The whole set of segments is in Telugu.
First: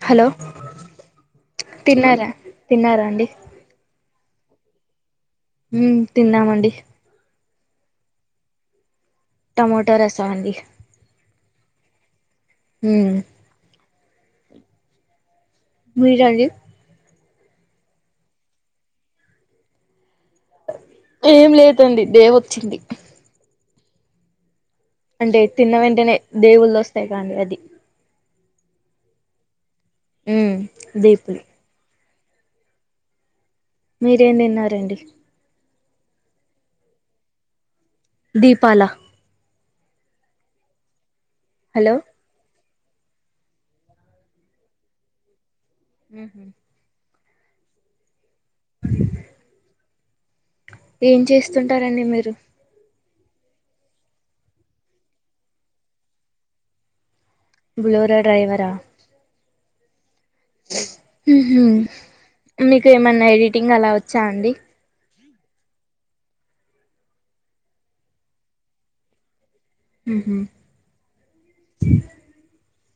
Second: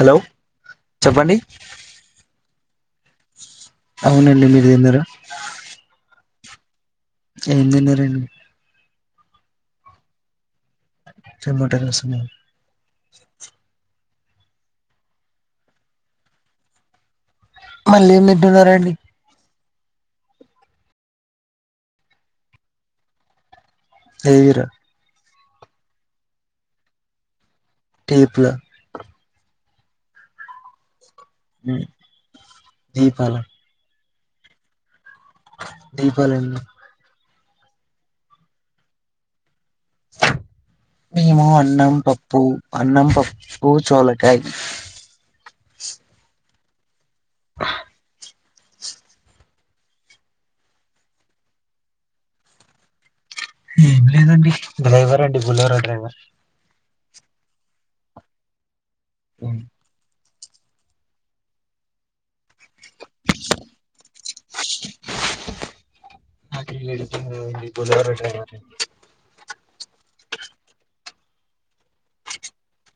హలో చెప్పండి తిన్నారా తిన్నారా అండి టన్ మీరదంద హ తిన్నామండి ంజనీరండి టమోటో రసా అండి చెమట లోస్తున్నాయి ఉ మీరండి అల్లెమ్ ఏం తింటున్నరండి ఏం లేదండి దేవొచ్చింది లేవిరా అంటే తిన్న వెంటనే దేవుళ్ళు వస్తాయి కాండి అది ఎప్పులా ఉ దీర్ ఉ దిపాల మీరేం తిన్నారండి దీపాలెన్నునై దీపాల మేము అన్నం హలో పప్పు అన్నం పప్పు చోలకాయి ఉహు అ ఏం చేస్తుంటారండి మీరు ఏం లేదండి డ్రైవర్ అండి బులోరా డ్రైవర్ బులోరా డ్రైవరా పోను ఉహు మీకు ఏమన్నా ఎడిటింగ్ అలా వచ్చా అండి నాకు ఈ ఎడిటింగ్ రావండి బులోరా డ్రైవర్ని ఈ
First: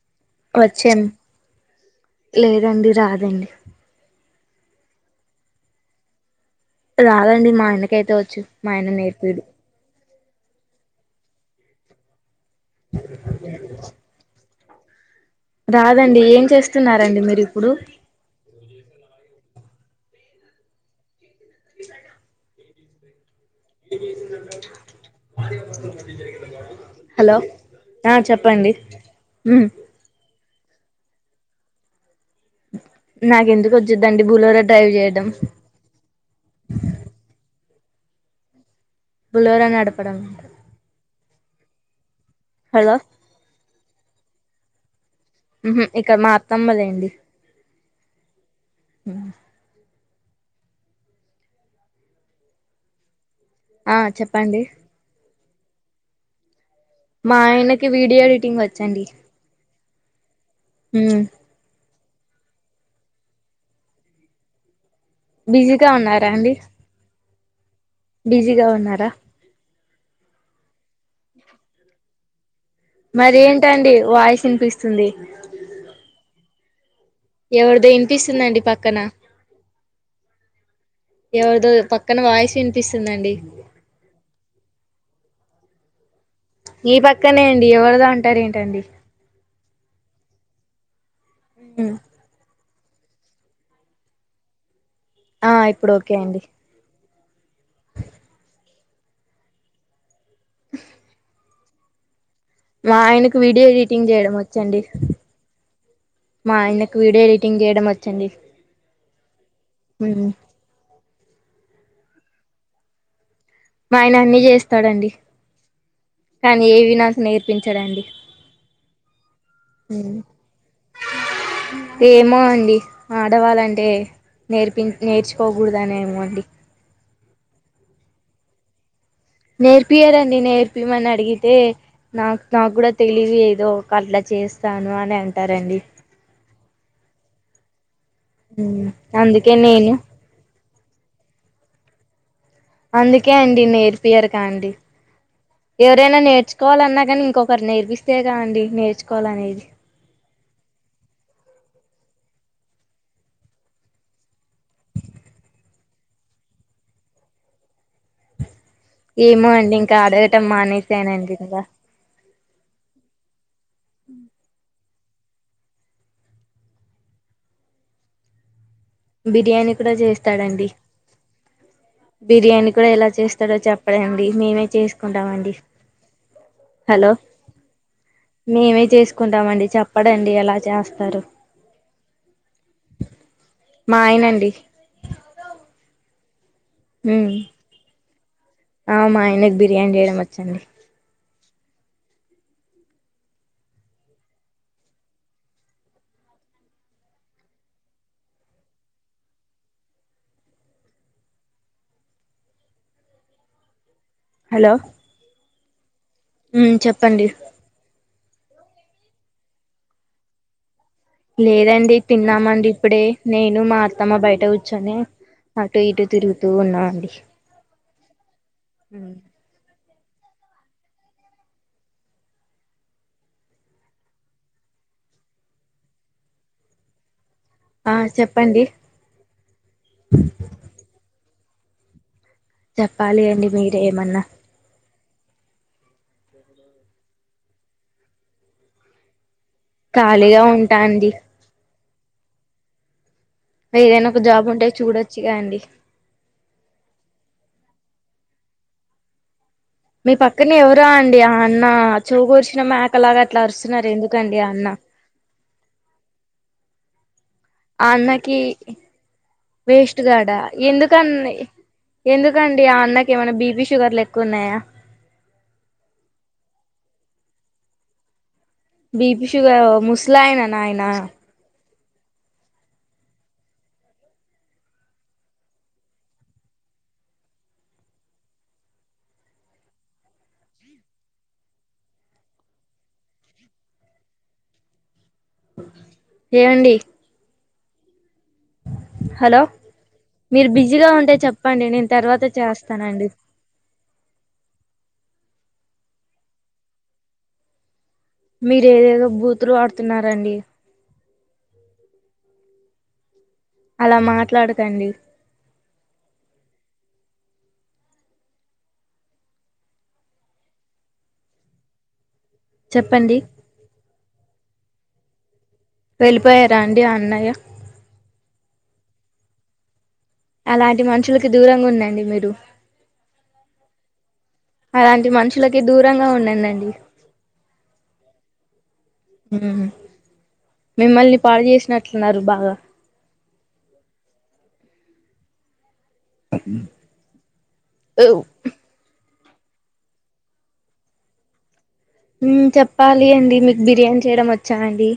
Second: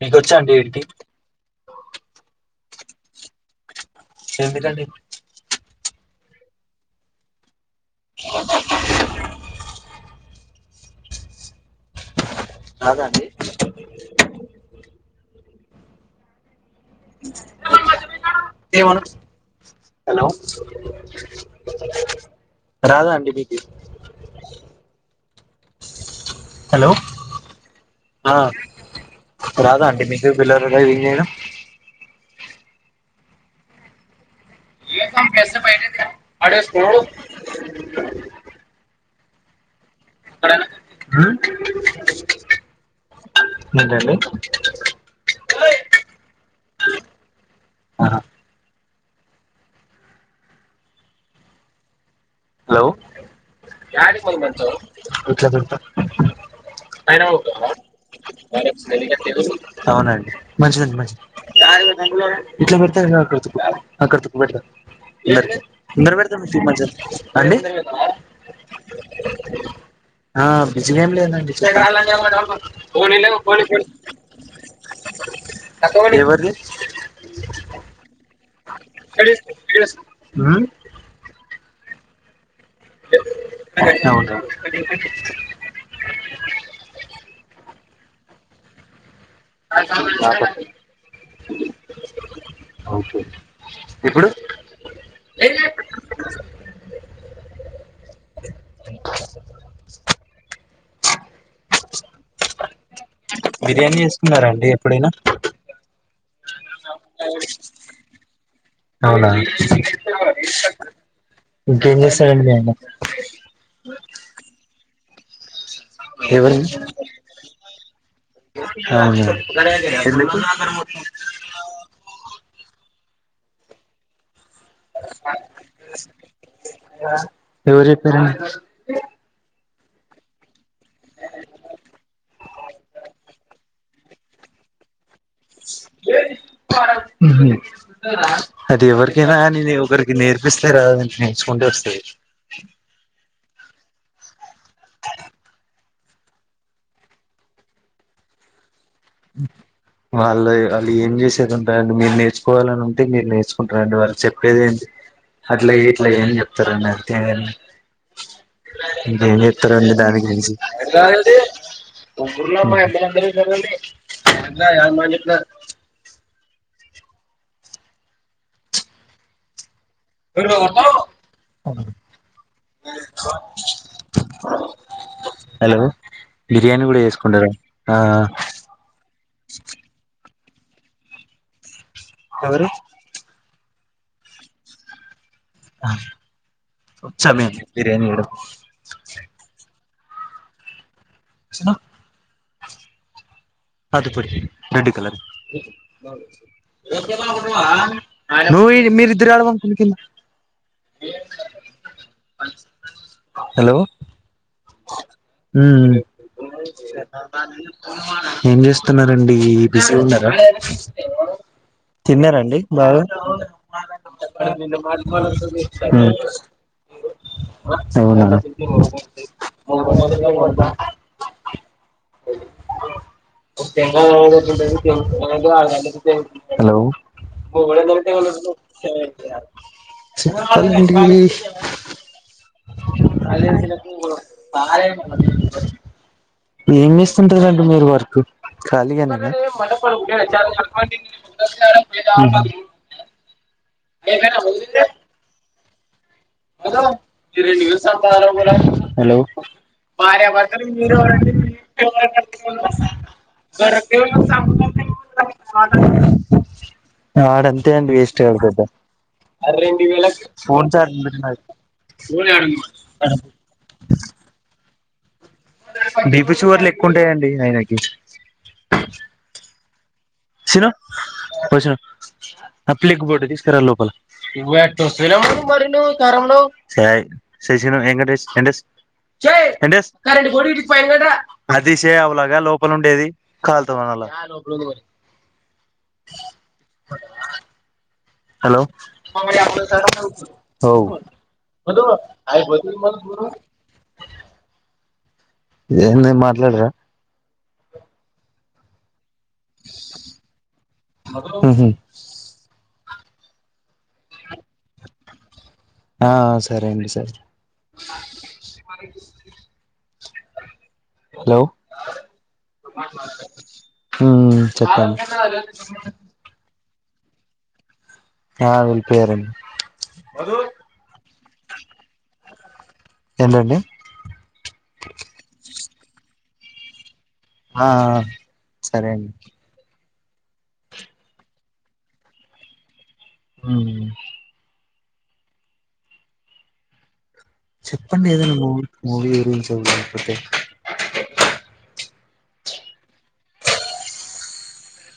మీకొచ్చా అండి ఏడిటింగ్ రండి రాదండి ఎందుకండి రాదండి మా ఆయనకైతే వచ్చు మా ఆయన నేర్పియడు రాద అండి రాదండి ఏం చేస్తున్నరండి మీరు ఇప్పుడు ఏమనకు హలో రాధా అండి బికిది ఏ హలో ఆ చెప్పండి బులోరా డ్రైవింగ్ చేయడం నాకెందుకు వచ్చుదండి బూలోర ఇ బస్త ప అడసు బులోరా నడు ఉ హలో ఏంటండీ ఉహు ఇక్కడ మాత్తమ్మలెండి ఉ ఆ చెప్పండి హలో ఆయన మా పోతావా? ఆయనకి వీడియో ఎడిటింగ్ వచ్చండి అవునండి మంచిదండి మంచిది ఉమ్ ఇట్లా పెడతాడుతు ఆకడతుకు పెడతా బిజీగా ందందర వర ఉన్నారా త అండి మజ బిజీగా ఉన్నారా ఆ బిజిగ ఏం లేనండి చెప్పండి మరి ఏంటండి వాయిస్ వినిపిస్తుంది ఎవరిది ఎవరిదో వినిపిస్తుందండి పక్కన ఇక్కడ తీసుకో, ఇక్కడ తీసుకో. ఉమ్, ఎవరి పక్కన వాయిస్ వినిపిస్తుందండి అత్తవుగా ఈ పక్కనే అండి ఎవరిదొ అంటారు ఏంటండి అ చెప్పు హ్మ్మ్ ఓకే ఇప్పుడు ఆ ఇప్పుడు ఓకే అండి అ ఆ మా ఆయనకు వీడియో బిర్యానీ ఎడిటింగ్ చేయడం చేసుకున్నారండి వచ్చండి ఎప్పుడైనా మా ఆయనకు వీడియో ఎడిటింగ్ చేయడం వచ్చండి అవునా ఉమ్ ఇంకేం చేస్తారంండి మీఆయన మా ఆయన అన్నిీ చేస్తాడండి ఎవరు కానీ ఏవి నాకు నేర్పించాడండి అహా ఎందుకు ఏమో అండి ఆడవళంటే నేర్పి నేర్చుకోకూడదనే ఏమో అండి ఎవరు చెప్పిరు నేర్పియారంండి నేర్పియమని అడిగితే నాకు నాకు కూడా తెలిదు ఏదో అట్లా చేస్తాను అని అంటారండి ఉహు అది ఉమ్ ఎవరికైనా అందుకే అని నే నేను ఒకరికి నేర్పిస్తా రాదండి నేర్చుకుంటే వస్తది అందుకే అండి నేర్పియరుకా అండి ఎవరైనా నేర్చుకోవాలన్నా కానీ ఇంకొకరు నేర్పిస్తే కాదండి నేర్చుకోవాలి అనేది వాళ్ళు వాళ్ళు ఏం చేసేది ఉంటారండి మీరు నేర్చుకోవాలని ఉంటే మీరు నేర్చుకుంటార అండి వాళ్ళు చెప్పేది ఏంటి అట్లా చెయ్ ఇట్ల చెయ్ అని చెప్తారండి అంతే గా ఆ ఇంకేం చెట్టరండి దానికి మించి మానేసానండి ఇంకా డి అ మాన్ బిర్యానీ కూడా చేస్తాడంండి బిర్యానీ కూడా ఎలా చేస్తాడో చెప్పడండి మేమే చేసుకుంటామఅండి హలో బిర్యానీ కూడా హలో చేసుకుంటారా ఆ మేమే చేసుకుంటామండి చెప్పడండి అలా చేస్తారు ఎవరు మాయనండి ఉ చ [inaudible] మిి బిర్యానీ ఆ మా ఆయనకి బిర్యానీ చేయడం వచ్చండి చిన అద పడి రెడ్ కలర్ నువ్ మీరిద్దరు ఆడవంకును కింద హలో హలో హ్మ్మ్ ఉమ్ చెప్పండి ఏం చేస్తున్నారండి బిజీ ఉన్నారా లేదండి తిన్నారండి తిన్నామండి బాగా ఇప్పుడే ఉమ్ నేను మా అత్తమ్మ బయట కూర్చొనే అటు ఇటు తిరుగుతూ ఉన్నా అండి అవున హలో ఆ చెప్పండి [inaudible] చెప్పాలి అళ అండి మీరే చిినకు ఏమన్నా తాల ఏం చేస్తుంటారండి మీరు వర్కు ఖాళీగానేనా ఖాళీగా ఉంటా ఉహు అండి ఏదైనా ఒక జాబ్ ఉంటే చూడొచ్చుగా అండి హలో మీ పక్కనే ఎవరా అండి ఆ అన్న చెవికొర్చిన మేకలాగా అట్లా అరుస్తున్నారు ఎందుకండి ఆ అన్న ఆ [inaudible] ఆడు అంతే ఆ అండి వేస్ట్ అన్నకి గాడు పెద్ద వేస్ట్ గాడా ఫోన్ చార్జి ఎందుకని ఎందుకండి ఆ అన్నకి ఏమన్నా బిపీ షుగర్లు ఎక్కువ ఉన్నాయా బిపి షూగర్లు ఎక్కువ ఉంటాయండి ఆయనకి బీపి షుగర్ ఆ ముసలా అయనా నాయనా పబ్లిక్ బోర్డు తీసుకురా లోపల సరి జైరామ ఎంకటేష్ ఎంకటేష్ వెంకటేష్ అది తిసేయ్ అవలగా లోపల ఉండేది కాలతోన రా లోపల ఉంది మరి ఏమండి హలో మీరు బిజీగా ఉంటే చెప్పండి నేను తర్వాత హలో చేస్తానండి వా ఇంగా ఎంది మాట్లాడరా మీరు ఏదేదో బూతులు వాడుతున్నారండి మ్మ్ అలా మాట్లాడకండి ఆ సరే అండి సరే హలో చెప్పండి మ్మ్ చెప్పండి వెళ్ళిపోయారా అండి ఆ అన్నయ్య ఆ వెళ్ళిపోయారండి అలాంటి మనుషులకి దూరంగా ఉండండి మీరు ఏంటండి అలాంటి మనుషులకి దూరంగా ఉండండి అండి ఆ సరే అండి మిమ్మల్ని పాడు చేసినట్లున్నారు బాగా ఉమ్ అ చెప్పండి ఏదైనా movie movie a reel so లేకపోతే మ్మ్ చెప్పాలి అండి మీకు బిర్యానీ చేయడం వచ్చా అండి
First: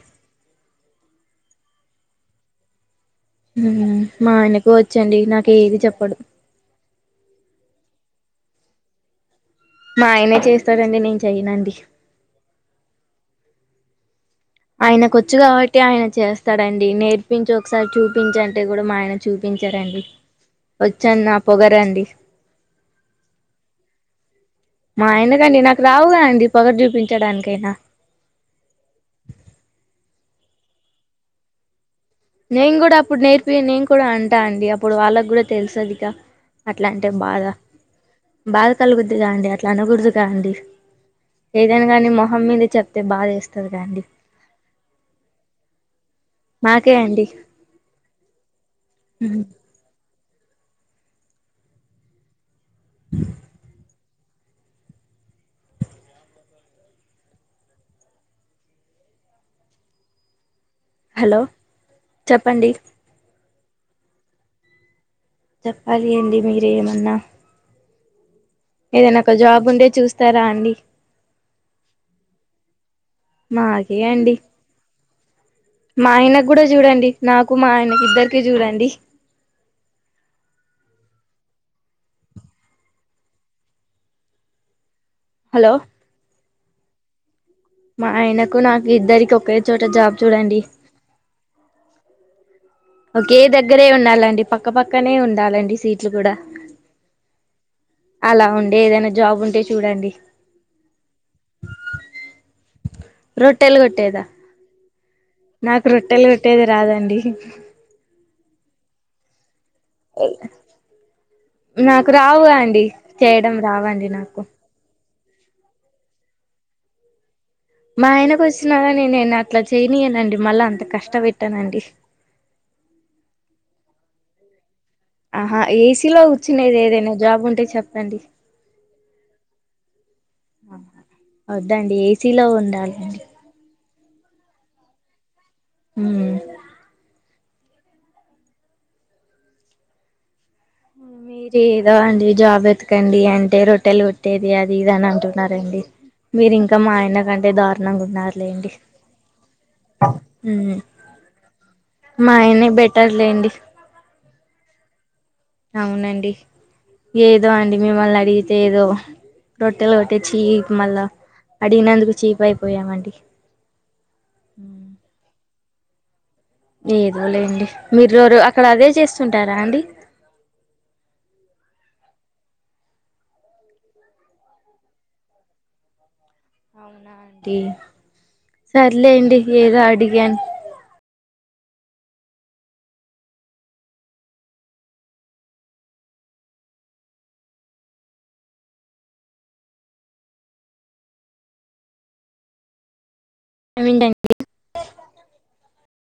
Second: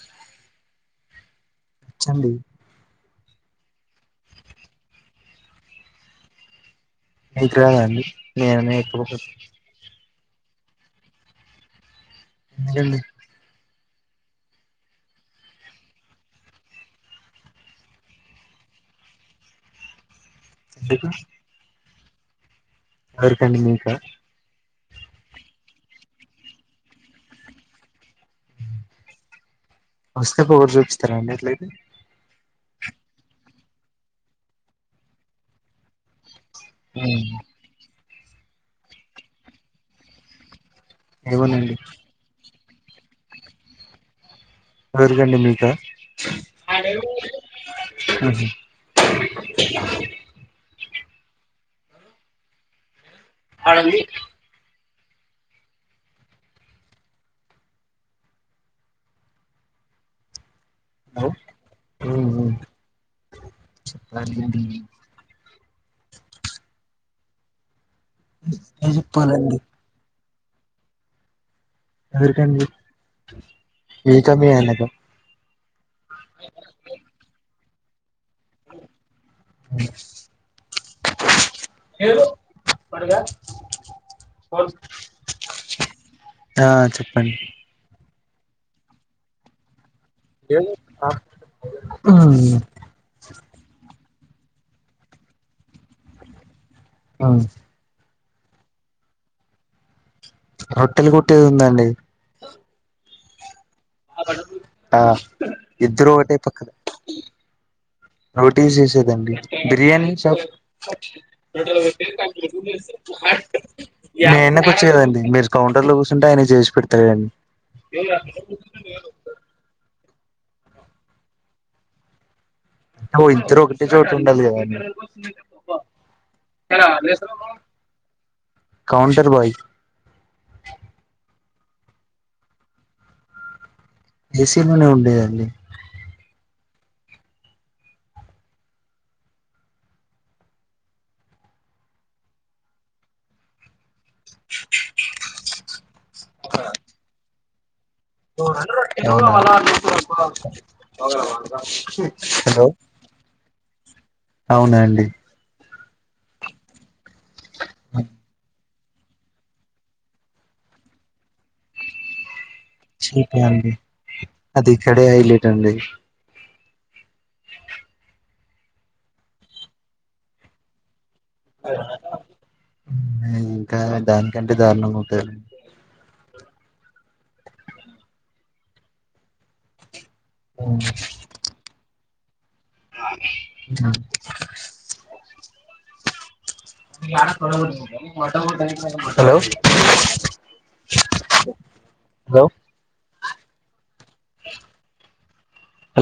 వచ్చాండి మా ఆయనకు వచ్చండి నాకు ఏది చెప్పాడు మీకు రాదండి మీ అయన నేర్పాకపొతే మా ఆయనే చేస్తారాండి నేను చెయ్యనండి అంతేలే [unintelligible] ఆయనకు వచ్చు కాబట్టి ఆయన చేస్తాడండి నేర్పించు ఒకసారి చూపించు అంటే కూడా మా ఆయన చూపి వచ్చాన్న నా పొగరండి ఎవరుకండి మీకా మా అయనకండి నాకు రావుగా అండి పొగరు చూపించడానికి అయిన [unintelligible] చూపిస్తారా అండి అట్లాయితే నేను కూడా అప్పుడు నేర్పి నేను కూడా అంటా అండి అప్పుడు వాళ్ళకు కూడా తెలుసేది గా అట్లాంటే ఉమ్, బాధ బాధ కలుగుద్దుగా అండి అట్లా అనకూడదుగా అండి ఏమోనండి ఏదన్న కానీ మొహం మీద చెప్తే బాద ఏస్తాది గా అండి ఎవరుకండి మీకా మాకే అండి మ్మ్ హ్మ్. అ అదాండి హలో ఉమ్ ఉమ్ చెప్పండి [inaudible] చెప్పాలి అండి మీరేమన్నా ఏం ఏదైనా ఒక చెప్పాలండి జాబ్ ఉండే చూస్తారా అండి ఎవరికండి మాకే మీకా అండి మీ ఆయనకా మా ఆయన కూడా చూడండి నాకు మా ఆయనకి ఇద్దరు కి జూడండి [inaudible] హలో ఆ చెప్పండి మా ఆయనకు నాకు ఇద్దరికి ఒకే చోట జాబ్ చూడండి ఆ కే దగ్గరే ఉండాలండి పక్కపక్కనే ఉండాలండి సీట్లు కూడా అ అలా ఉండే ఏదైనా జాబ్ ఉంటే చూడండి రొట్టెల్ కుట్టేది ఉందాండి రొట్టెలు కొటెద ఆ ఇద్దరు ఒకటే పక్క రాదండి రోటీస్ చేసేదండి బిర్యానీ షాప్ నాకు రావు అండి చేయడం రావండి మీ నాకు ఆయన వచ్చింది మీరు కౌంటర్ లో కూర్చుంటే ఆయన చేసి పెడతార అడి మా ఆయనకు వచ్చినారా నేనును అట్లా చేయన్యనండి మళ్ళా అంత కష్ట పెట్టానండి మీ ఇద్దరు ఒకటే చోటు ఉండాలి కదాండి ఆహా ఏసీలో కుచ్చినది ఏదైనా జాబ్ ఉంటే చెప్పండి కౌంటర్ బయ్ వద్దండి ఏసీలో ఉండాలండి ఏసీలోనే ఉండేదండి ఉమ్ మీరు ఏదో అండి జాబ్ ఎతకండి అంటే రొట్టెలుట్ట అది అది ఇది అని అంటున్నారండి మీరు ఇంకా మా ఆయన కంటే ద మ్మ్ హలో పెట్టర్లేండి అవునాండి అవునండి ఏదో అండి మిమ్మల్ని అడిగితే ఏదో రొట్టెలో కొట్టే చీ మళ్ళా అడిగినందుకు చీపయి చీప్ ఆ అండి అది ఇక్కడే హైలైట్ అండి ఏదో లేండి మీరు అక్కడ అదే చేస్తుంటారా అండి ఇంకా దానికంటే దారుణం అవుతు సర్లేడి ఏదో అడిగాన్ అ హలో హలో అమంట హలో